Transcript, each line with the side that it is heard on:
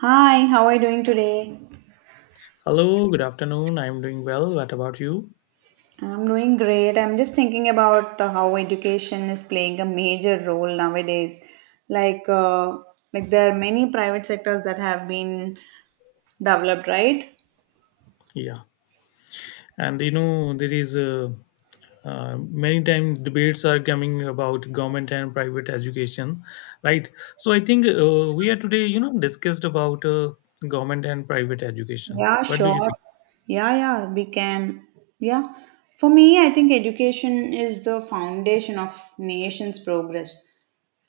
right: Hi, how are you doing today?
left: Hello, good afternoon. I'm doing well. What about you?
right: I'm doing great. I'm just thinking about how education is playing a major role nowadays. Like, uh, like there are many private sectors that have been developed, right?
left: Yeah. And you know, there is many times debates are coming about government and private education, right? So I think we are today, discussed about government and private education.
right: Yeah,
left: What do you
right: sure.
left: think?
right: Yeah, yeah, we can. Yeah. For me, I think education is the foundation of nation's progress,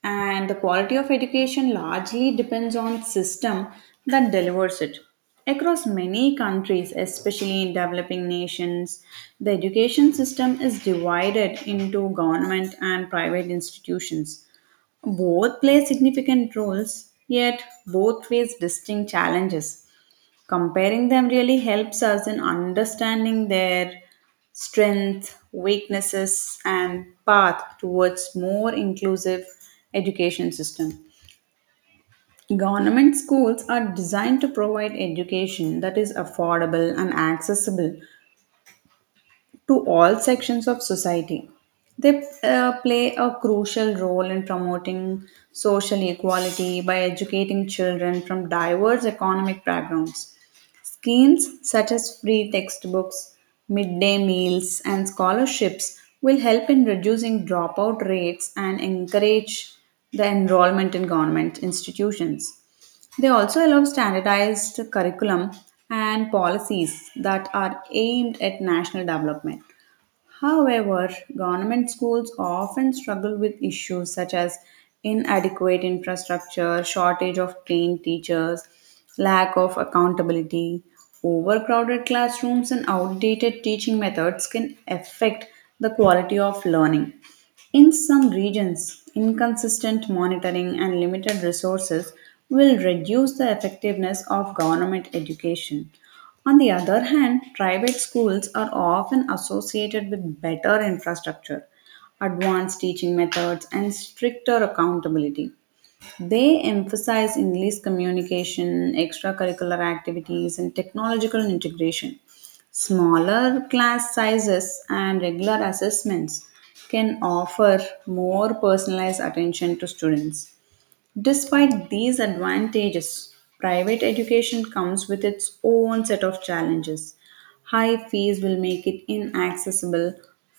right: and the quality of education largely depends on system that delivers it. Across many countries, especially in developing nations, the education system is divided into government and private institutions. Both play significant roles, yet both face distinct challenges. Comparing them really helps us in understanding their strengths, weaknesses, and path towards more inclusive education system. Government schools are designed to provide education that is affordable and accessible to all sections of society. They play a crucial role in promoting social equality by educating children from diverse economic backgrounds. Schemes such as free textbooks, midday meals, and scholarships will help in reducing dropout rates and encourage the enrollment in government institutions. They also allow standardized curriculum and policies that are aimed at national development. However, government schools often struggle with issues such as inadequate infrastructure, shortage of trained teachers, lack of accountability, overcrowded classrooms, and outdated teaching methods can affect the quality of learning. In some regions, inconsistent monitoring and limited resources will reduce the effectiveness of government education. On the other hand, private schools are often associated with better infrastructure, advanced teaching methods, and stricter accountability. They emphasize English communication, extracurricular activities, and technological integration. Smaller class sizes and regular assessments can offer more personalized attention to students. Despite these advantages, private education comes with its own set of challenges. High fees will make it inaccessible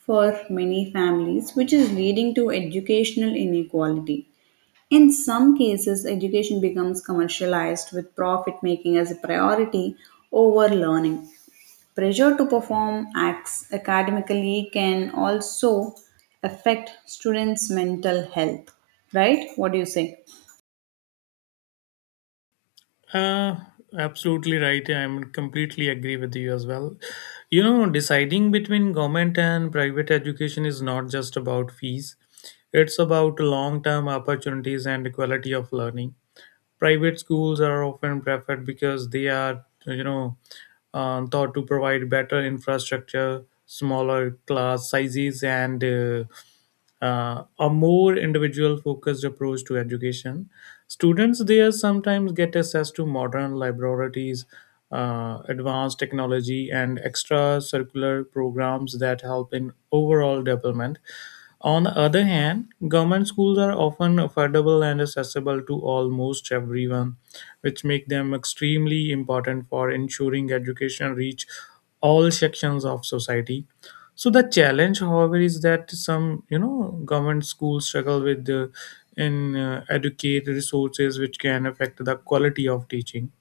right: for many families, which is leading to educational inequality. In some cases, education becomes commercialized with profit making as a priority over learning. Pressure to perform acts academically can also affect students' mental health. Right? What do you say?
left: Uh, absolutely right. I'm completely agree with you as well. You know, deciding between government and private education is not just about fees. It's about long-term opportunities and quality of learning. Private schools are often preferred because they are, thought to provide better infrastructure, smaller class sizes, and a more individual focused approach to education. Students there sometimes get access to modern laboratories, advanced technology, and extracurricular programs that help in overall development. On the other hand, government schools are often affordable and accessible to almost everyone, which make them extremely important for ensuring education reach all sections of society. So the challenge, however, is that some you know government schools struggle with in educate resources which can affect the quality of teaching.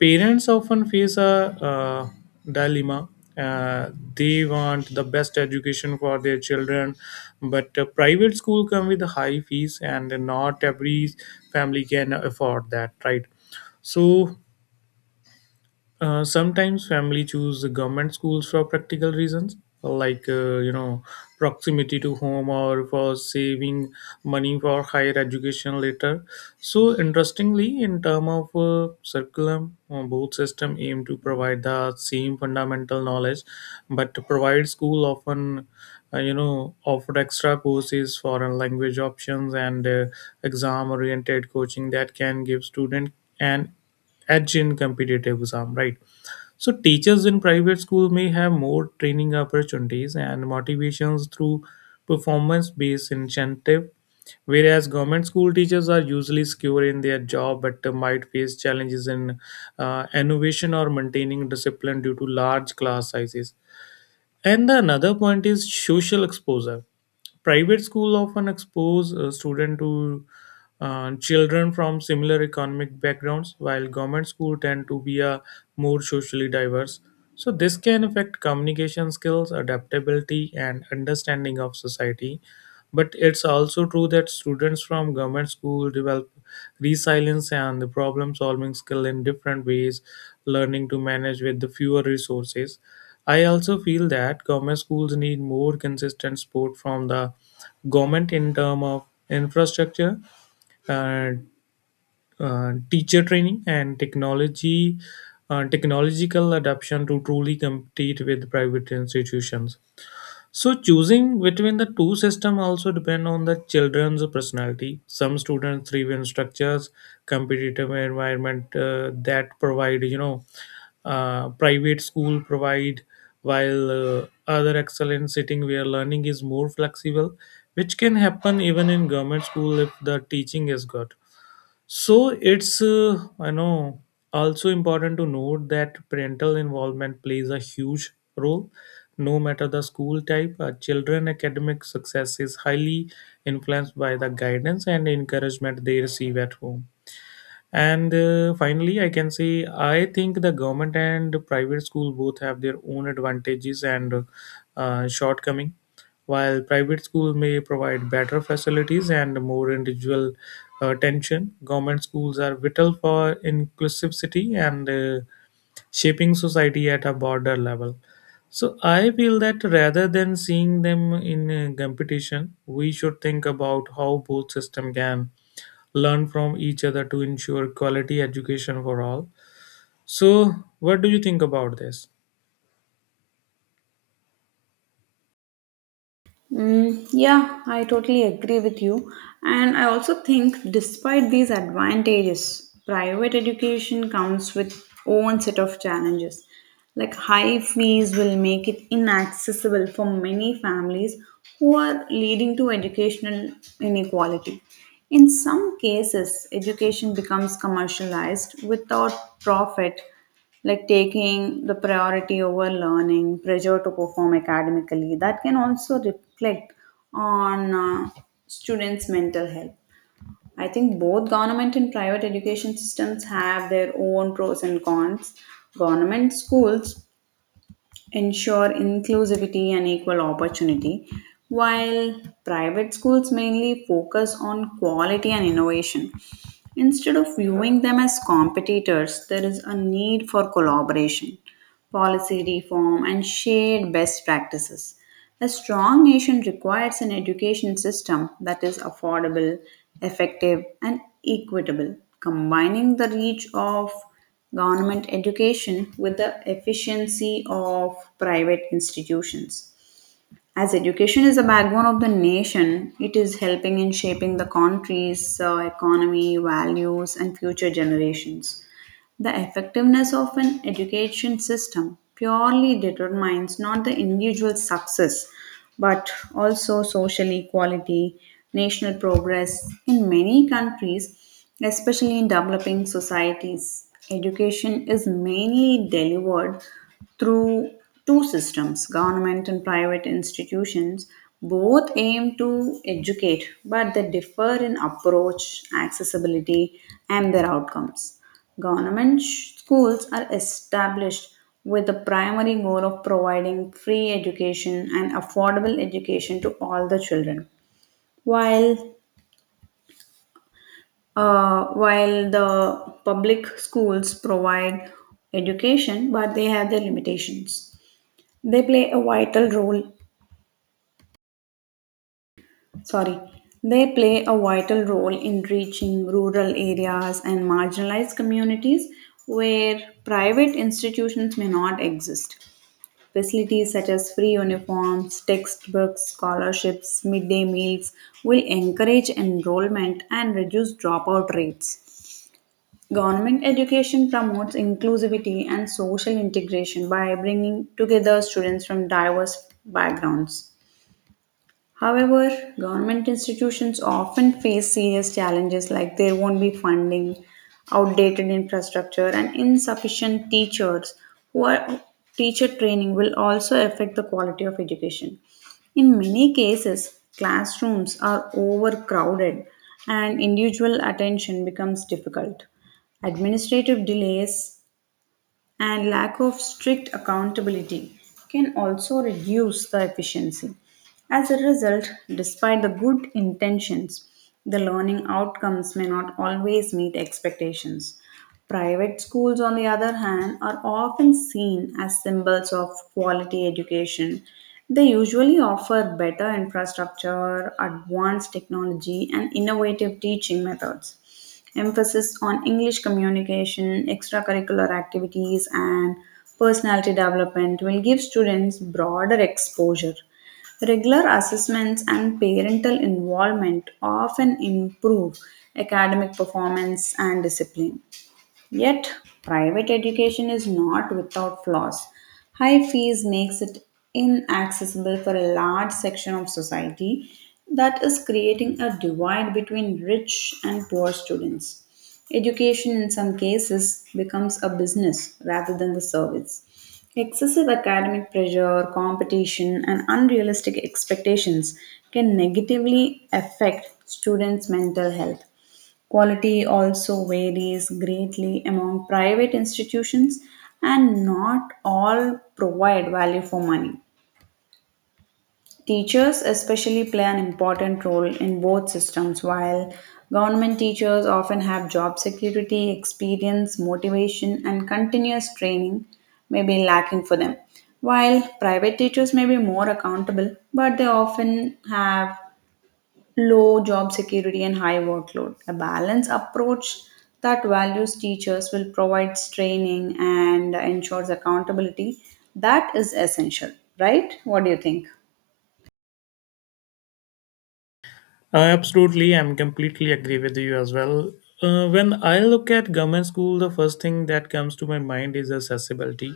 left: Parents often face a uh, dilemma. Uh, they want the best education for their children, but private school come with high fees, and not every family can afford that, right? So sometimes family choose the government schools for practical reasons, like proximity to home or for saving money for higher education later. So interestingly, in term of curriculum, both system aim to provide the same fundamental knowledge, but to provide school often offer extra courses, foreign language options, and exam oriented coaching that can give student an edge in competitive exam, right? So teachers in private school may have more training opportunities and motivations through performance-based incentive, whereas government school teachers are usually secure in their job but might face challenges in innovation or maintaining discipline due to large class sizes. And the another point is social exposure. Private school often expose student to children from similar economic backgrounds, while government school tend to be a more socially diverse. So this can affect communication skills, adaptability, and understanding of society. But it's also true that students from government school develop resilience and the problem solving skill in different ways, learning to manage with the fewer resources. I also feel that government schools need more consistent support from the government in terms of infrastructure, uh, teacher training, and technology, technological adoption to truly compete with private institutions. So choosing between the two system also depend on the children's personality. Some students thrive in structures, competitive environment that provide you know private school provide, while other excel in sitting where learning is more flexible, which can happen even in government school if the teaching is good. So it's I know also important to note that parental involvement plays a huge role. No matter the school type, children academic success is highly influenced by the guidance and encouragement they receive at home. And finally, I can say I think the government and private school both have their own advantages and shortcoming. While private schools may provide better facilities and more individual attention, government schools are vital for inclusivity and shaping society at a broader level. So I feel that rather than seeing them in competition, we should think about how both systems can learn from each other to ensure quality education for all. So, what do you think about this?
right: Mm, yeah, I totally agree with you. And I also think, despite these advantages, private education comes with own set of challenges. Like high fees will make it inaccessible for many families who are leading to educational inequality. In some cases, education becomes commercialized without profit like taking the priority over learning, pressure to perform academically, that can also reflect on students' mental health. I think both government and private education systems have their own pros and cons. Government schools ensure inclusivity and equal opportunity, while private schools mainly focus on quality and innovation. Instead of viewing them as competitors, there is a need for collaboration, policy reform, and shared best practices. A strong nation requires an education system that is affordable, effective, and equitable, combining the reach of government education with the efficiency of private institutions. As education is the backbone of the nation, it is helping in shaping the country's economy, values, and future generations. The effectiveness of an education system purely determines not the individual success but also social equality, national progress. In many countries, especially in developing societies, education is mainly delivered through two systems: government and private institutions. Both aim to educate, but they differ in approach, accessibility, and their outcomes. Schools are established with the primary goal of providing free education and affordable education to all the children. While while the public schools provide education, but they have their limitations. They play a vital role. Sorry, they play a vital role in reaching rural areas and marginalized communities where private institutions may not exist. Facilities such as free uniforms, textbooks, scholarships, midday meals will encourage enrollment and reduce dropout rates. Government education promotes inclusivity and social integration by bringing together students from diverse backgrounds. However, government institutions often face serious challenges like there won't be funding, outdated infrastructure, and insufficient teachers. Who are, teacher training will also affect the quality of education. In many cases, classrooms are overcrowded and individual attention becomes difficult. Administrative delays and lack of strict accountability can also reduce the efficiency. As a result, despite the good intentions, the learning outcomes may not always meet expectations. Private schools, on the other hand, are often seen as symbols of quality education. They usually offer better infrastructure, advanced technology, and innovative teaching methods emphasis on English communication, extracurricular activities, and personality development will give students broader exposure. Regular assessments and parental involvement often improve academic performance and discipline. Yet, private education is not without flaws. High fees makes it inaccessible for a large section of society that is creating a divide between rich and poor students. Education in some cases becomes a business rather than the service. Excessive academic pressure, competition, and unrealistic expectations can negatively affect students' mental health. Quality also varies greatly among private institutions, and not all provide value for money. Teachers, especially, play an important role in both systems, while government teachers often have job security, experience, motivation, and continuous training may be lacking for them. While private teachers may be more accountable, but they often have low job security and high workload. A balanced approach that values teachers will provide training and ensures accountability. That is essential, right? What do you think?
left: Absolutely, I'm completely agree with you as well. When I look at government school, the first thing that comes to my mind is accessibility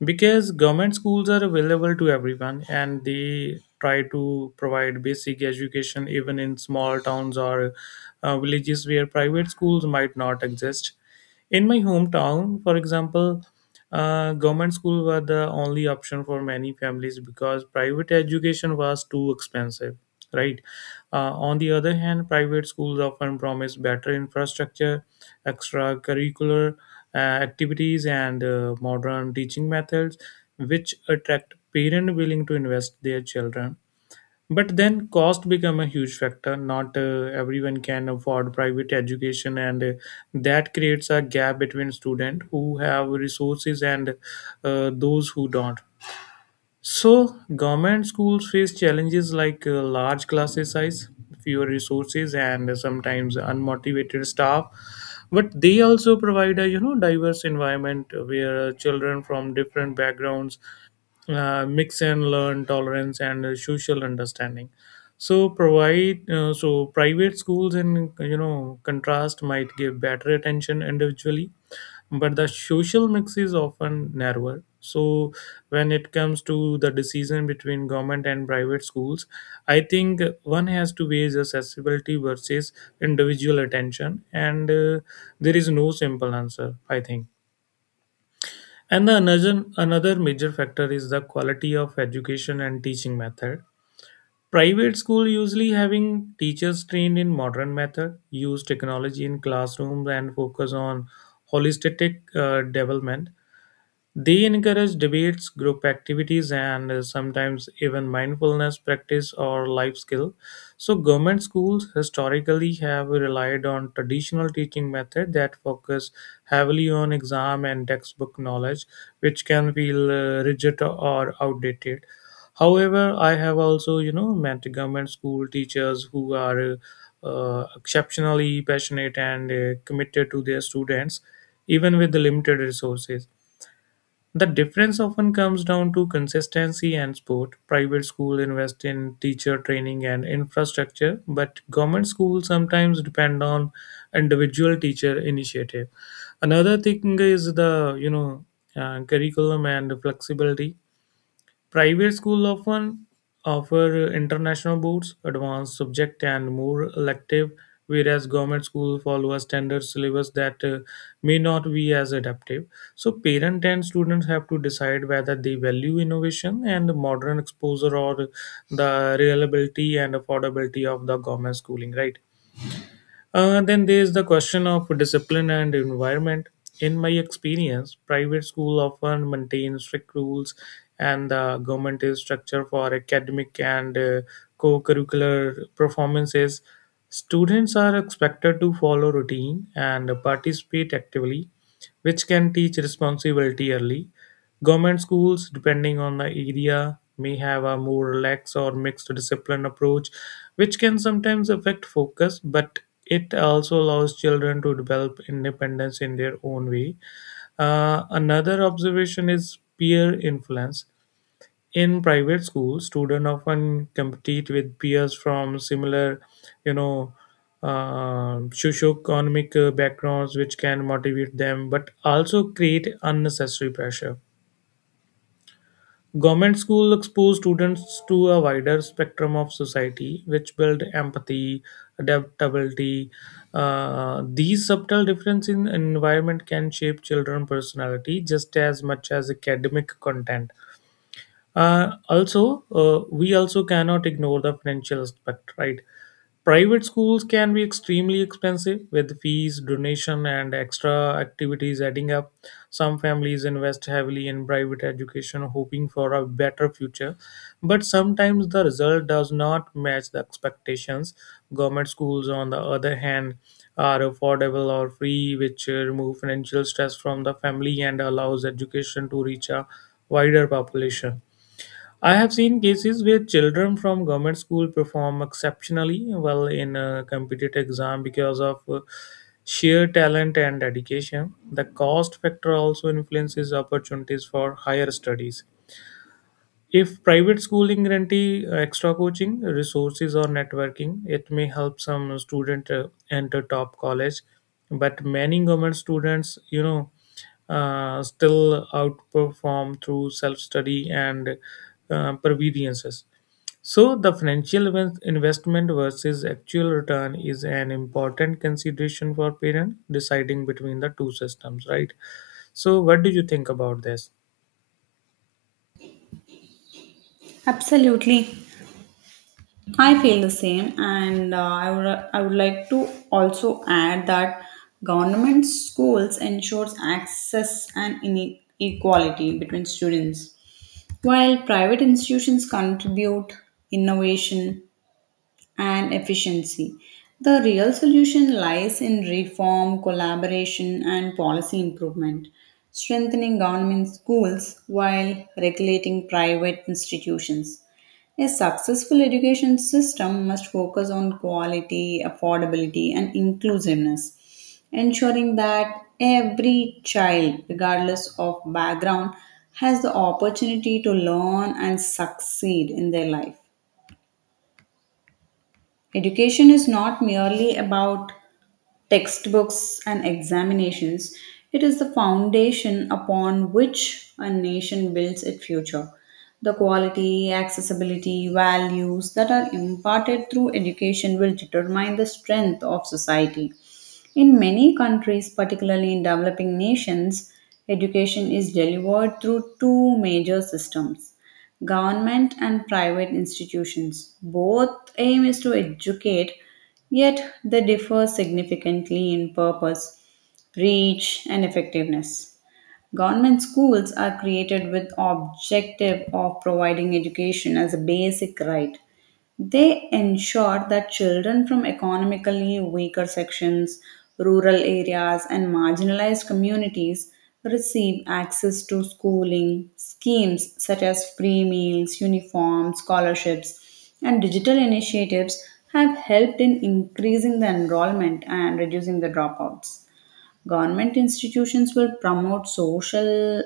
left: because government schools are available to everyone and they try to provide basic education even in small towns or villages where private schools might not exist. In my hometown, for example, government schools were the only option for many families because private education was too expensive, right? On the other hand, private schools often promise better infrastructure, extracurricular activities, and modern teaching methods, which attract parents willing to invest their children. But then cost become a huge factor. Not everyone can afford private education, and that creates a gap between students who have resources and those who don't. So, government schools face challenges like large classes size, fewer resources, and sometimes unmotivated staff. But they also provide a you know diverse environment where children from different backgrounds mix and learn tolerance and social understanding. So private schools in you know contrast might give better attention individually but the social mix is often narrower. So when it comes to the decision between government and private schools, I think one has to weigh the accessibility versus individual attention, and there is no simple answer. I think. And the another major factor is the quality of education and teaching method. Private school usually having teachers trained in modern method, use technology in classrooms, and focus on holistic development. They encourage debates, group activities, and sometimes even mindfulness practice or life skill. So, government schools historically have relied on traditional teaching method that focus heavily on exam and textbook knowledge, which can feel rigid or outdated. However, I have also, you know, met government school teachers who are exceptionally passionate and committed to their students, even with the limited resources. The difference often comes down to consistency and support. Private schools invest in teacher training and infrastructure, but government schools sometimes depend on individual teacher initiative. Another thing is the curriculum and flexibility. Private schools often offer international boards, advanced subject, and more elective, whereas government schools follow a standard syllabus that may not be as adaptive. So, parents and students have to decide whether they value innovation and modern exposure or the reliability and affordability of the government schooling, right? Then there is the question of discipline and environment. In my experience, private school often maintain strict rules, and the government is structure for academic and co-curricular performances. Students are expected to follow routine and participate actively, which can teach responsibility early. Government schools, depending on the area, may have a more relaxed or mixed discipline approach, which can sometimes affect focus, but it also allows children to develop independence in their own way. Another observation is peer influence. In private schools, students often compete with peers from similar, you know, socioeconomic backgrounds, which can motivate them but also create unnecessary pressure. Government schools expose students to a wider spectrum of society, which build empathy, adaptability. These subtle differences in environment can shape children's personality just as much as academic content. Also, we also cannot ignore the financial aspect, right? Private schools can be extremely expensive with fees, donation, and extra activities adding up. Some families invest heavily in private education, hoping for a better future, but sometimes the result does not match the expectations. Government schools, on the other hand, are affordable or free, which remove financial stress from the family and allows education to reach a wider population. I have seen cases where children from government school perform exceptionally well in a competitive exam because of sheer talent and dedication. The cost factor also influences opportunities for higher studies. If private schooling guarantee extra coaching, resources or networking, it may help some student enter top college. But many government students, still outperform through self-study and providences. So the investment versus actual return is an important consideration for parent deciding between the two systems, right? So what do you think about this?
right: Absolutely. I feel the same, and I would like to also add that government schools ensures access and equality between students, while private institutions contribute innovation and efficiency. The real solution lies in reform, collaboration, and policy improvement, strengthening government schools while regulating private institutions. A successful education system must focus on quality, affordability, and inclusiveness, ensuring that every child, regardless of background, has the opportunity to learn and succeed in their life. Education is not merely about textbooks and examinations, it is the foundation upon which a nation builds its future. The quality, accessibility, values that are imparted through education will determine the strength of society. In many countries, particularly in developing nations, education is delivered through two major systems: government and private institutions. Both aim is to educate, yet they differ significantly in purpose, reach, and effectiveness. Government schools are created with objective of providing education as a basic right. They ensure that children from economically weaker sections, rural areas, and marginalized communities receive access to schooling. Schemes such as free meals, uniforms, scholarships, and digital initiatives have helped in increasing the enrollment and reducing the dropouts. Government institutions will promote social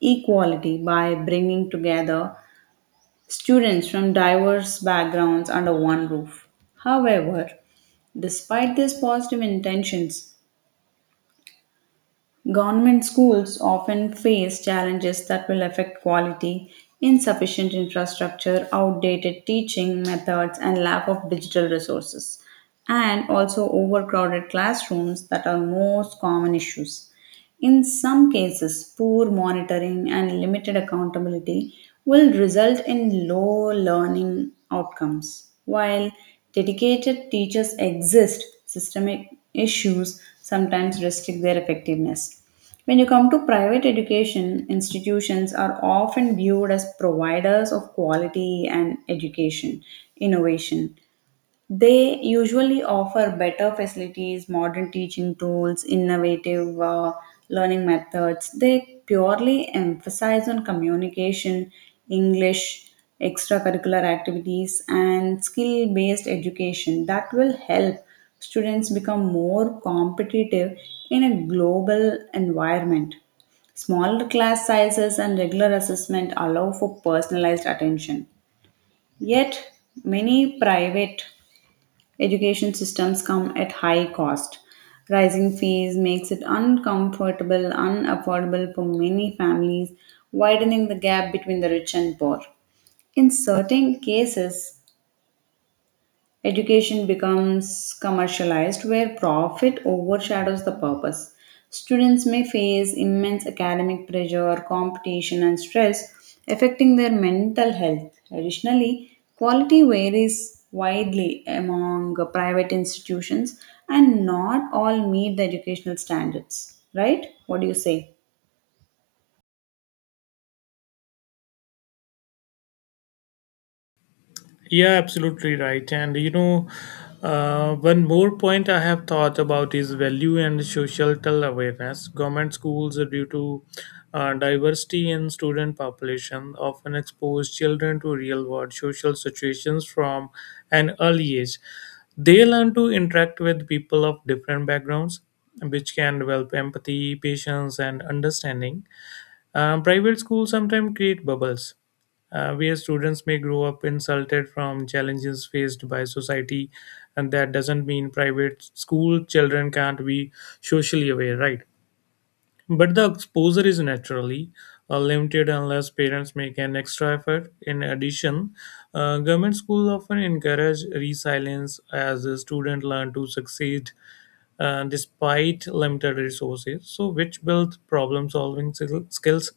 right: equality by bringing together students from diverse backgrounds under one roof. However, despite these positive intentions, government schools often face challenges that will affect quality, insufficient infrastructure, outdated teaching methods, and lack of digital resources, and also overcrowded classrooms that are most common issues. In some cases, poor monitoring and limited accountability will result in low learning outcomes. While dedicated teachers exist, systemic issues sometimes restrict their effectiveness. When you come to private education, institutions are often viewed as providers of quality and education, innovation. They usually offer better facilities, modern teaching tools, innovative learning methods. They purely emphasize on communication, English, extracurricular activities, and skill based education that will help students become more competitive in a global environment. Smaller class sizes and regular assessment allow for personalized attention. Yet, many private education systems come at high cost. Rising fees makes it uncomfortable, unaffordable for many families, widening the gap between the rich and poor. In certain cases, education becomes commercialized where profit overshadows the purpose. Students may face immense academic pressure, competition, and stress, affecting their mental health. Additionally, quality varies widely among private institutions, and not all meet the educational standards. Right? What do you say?
left: Yeah, absolutely right. One more point I have thought about is value and social awareness. Government schools, due to diversity in student population, often expose children to real world social situations from an early age. They learn to interact with people of different backgrounds, which can develop empathy, patience, and understanding. Private schools sometimes create bubbles where students may grow up insulted from challenges faced by society, and that doesn't mean private school children can't be socially aware, right? But the exposure is naturally limited unless parents make an extra effort. In addition, government schools often encourage resilience as the student learn to succeed despite limited resources, so which builds problem-solving skills.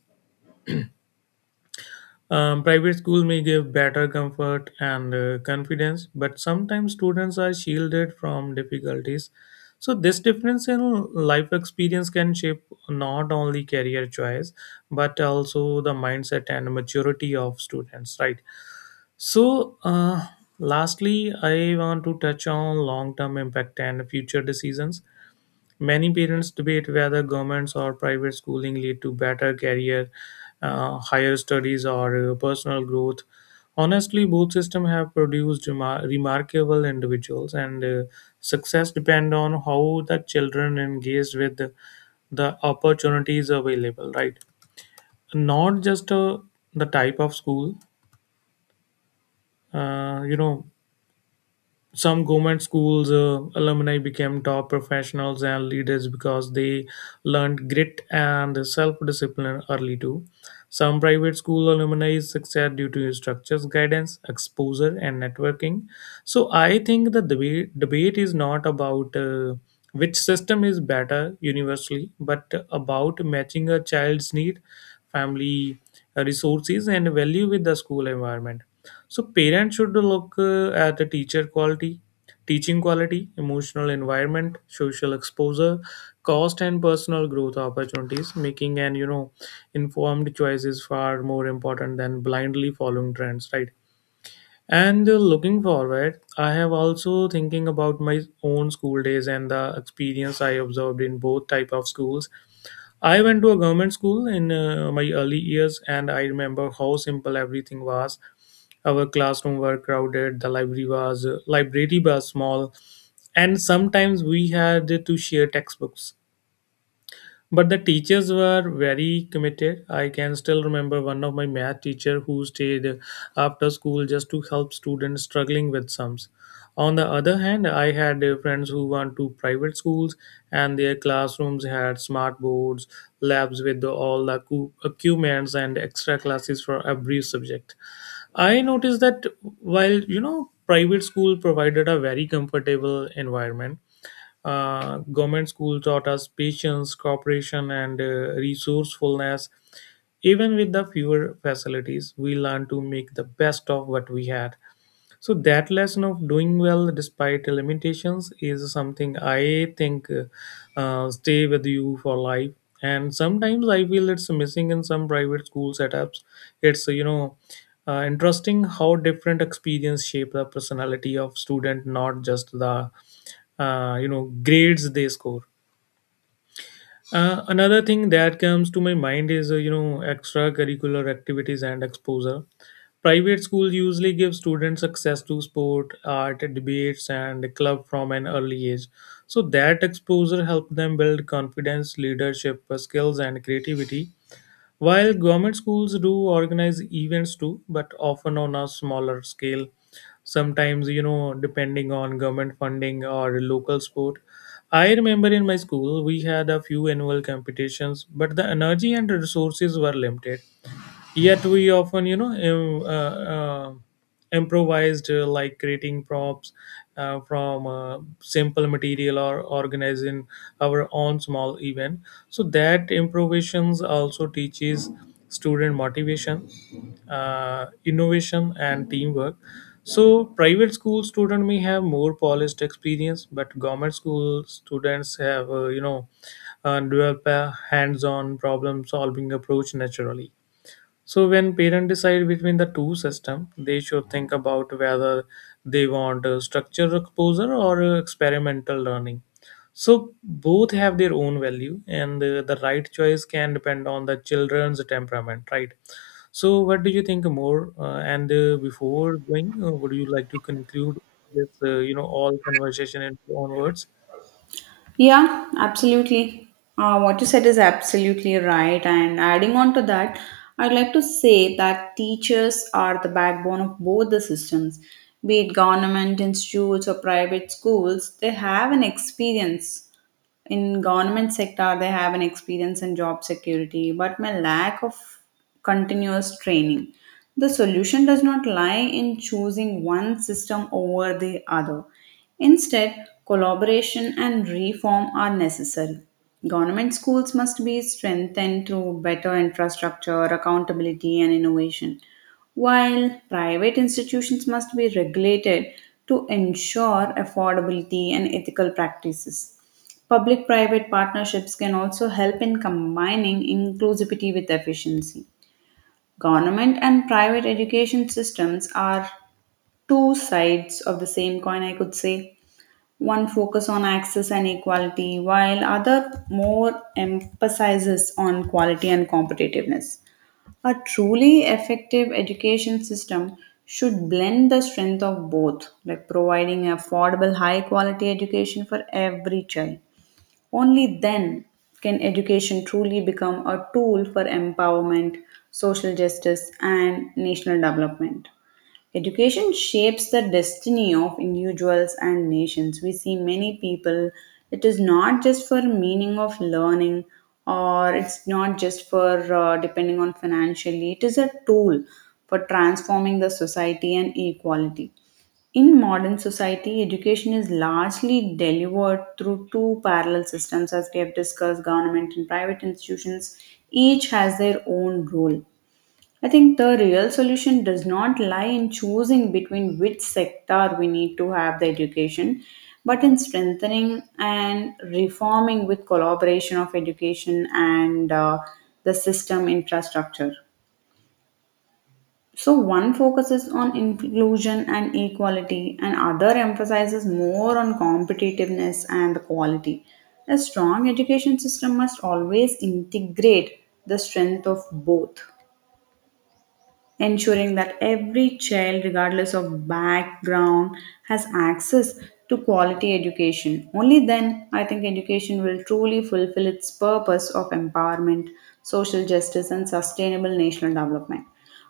left: Private school may give better comfort and confidence, but sometimes students are shielded from difficulties. So, this difference in life experience can shape not only career choice but also the mindset and maturity of students, right? So, lastly, I want to touch on long term impact and future decisions. Many parents debate whether governments or private schooling lead to better career, higher studies, or personal growth. Honestly, both systems have produced remarkable individuals, and success depend on how the children engage with the opportunities available. Right, not just the type of school. Uh, you know, some government schools alumni became top professionals and leaders because they learned grit and self-discipline early too. Some private school alumni succeed due to structures, guidance, exposure and networking. So I think the debate is not about which system is better universally, but about matching a child's need, family, resources and value with the school environment. So parents should look at the teacher quality, teaching quality, emotional environment, social exposure, cost and personal growth opportunities. Making an informed choice is far more important than blindly following trends, right? And looking forward, I have also thinking about my own school days and the experience I observed in both type of schools. I went to a government school in my early years, and I remember how simple everything was. Our classroom were crowded, the library was small, and sometimes we had to share textbooks. But the teachers were very committed. I can still remember one of my math teacher who stayed after school just to help students struggling with sums. On the other hand, I had friends who went to private schools, and their classrooms had smart boards, labs with all the equipments, and extra classes for every subject. I noticed that while, you know, private school provided a very comfortable environment, government school taught us patience, cooperation, and resourcefulness. Even with the fewer facilities, we learned to make the best of what we had. So that lesson of doing well despite the limitations is something I think stay with you for life. And sometimes I feel it's missing in some private school setups. It's interesting how different experience shape the personality of student, not just the grades they score. Another thing that comes to my mind is extracurricular activities and exposure. Private schools usually give students access to sport, art, debates and club from an early age, so that exposure helps them build confidence, leadership skills and creativity, while government schools do organize events too, but often on a smaller scale. Sometimes, you know, depending on government funding or local sport. I remember in my school we had a few annual competitions, but the energy and resources were limited. Yet we often, you know, improvised, like creating props from simple material or organizing our own small event. So that improvisations also teaches student motivation, innovation and teamwork. So private school student may have more polished experience, but government school students have, develop a hands-on problem solving approach naturally. So when parents decide between the two system, they should think about whether they want structured exposure or experimental learning. So both have their own value, and the right choice can depend on the children's temperament, right? So what do you think more? And Before going, would you like to conclude this, all conversation in your own words?
right: Yeah, absolutely. What you said is absolutely right. And adding on to that, I'd like to say that teachers are the backbone of both the systems, be it government institutes or private schools, they have an experience in government sector, they have an experience in job security but my lack of continuous training. The solution does not lie in choosing one system over the other, instead collaboration and reform are necessary. Government schools must be strengthened through better infrastructure, accountability, and innovation, while private institutions must be regulated to ensure affordability and ethical practices. Public private partnerships can also help in combining inclusivity with efficiency. Government and private education systems are two sides of the same coin, I could say. One focus on access and equality, while other more emphasizes on quality and competitiveness. A truly effective education system should blend the strength of both, like providing affordable, high quality education for every child. Only then can education truly become a tool for empowerment, social justice, and national development. Education shapes the destiny of individuals and nations. We see many people, it is not just for meaning of learning, or it's not just for depending on financially, it is a tool for transforming the society and equality. In modern society, education is largely delivered through two parallel systems, as we have discussed: government and private institutions. Each has their own role. I think the real solution does not lie in choosing between which sector we need to have the education, but in strengthening and reforming with collaboration of education and the system infrastructure. So one focuses on inclusion and equality, and other emphasizes more on competitiveness and the quality. A strong education system must always integrate the strength of both, ensuring that every child, regardless of background, has access to quality education. Only then, I think education will truly fulfill its purpose of empowerment, social justice, and sustainable national development.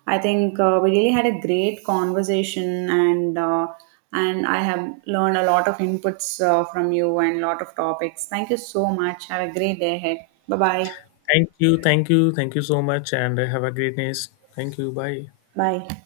right: I think we really had a great conversation, and and I have learned a lot of inputs from you and a lot of topics. Thank you so much. Have a great day ahead. Bye bye.
left: Thank you, thank you, thank you so much, and have a great day. Thank you, bye.
right: Bye.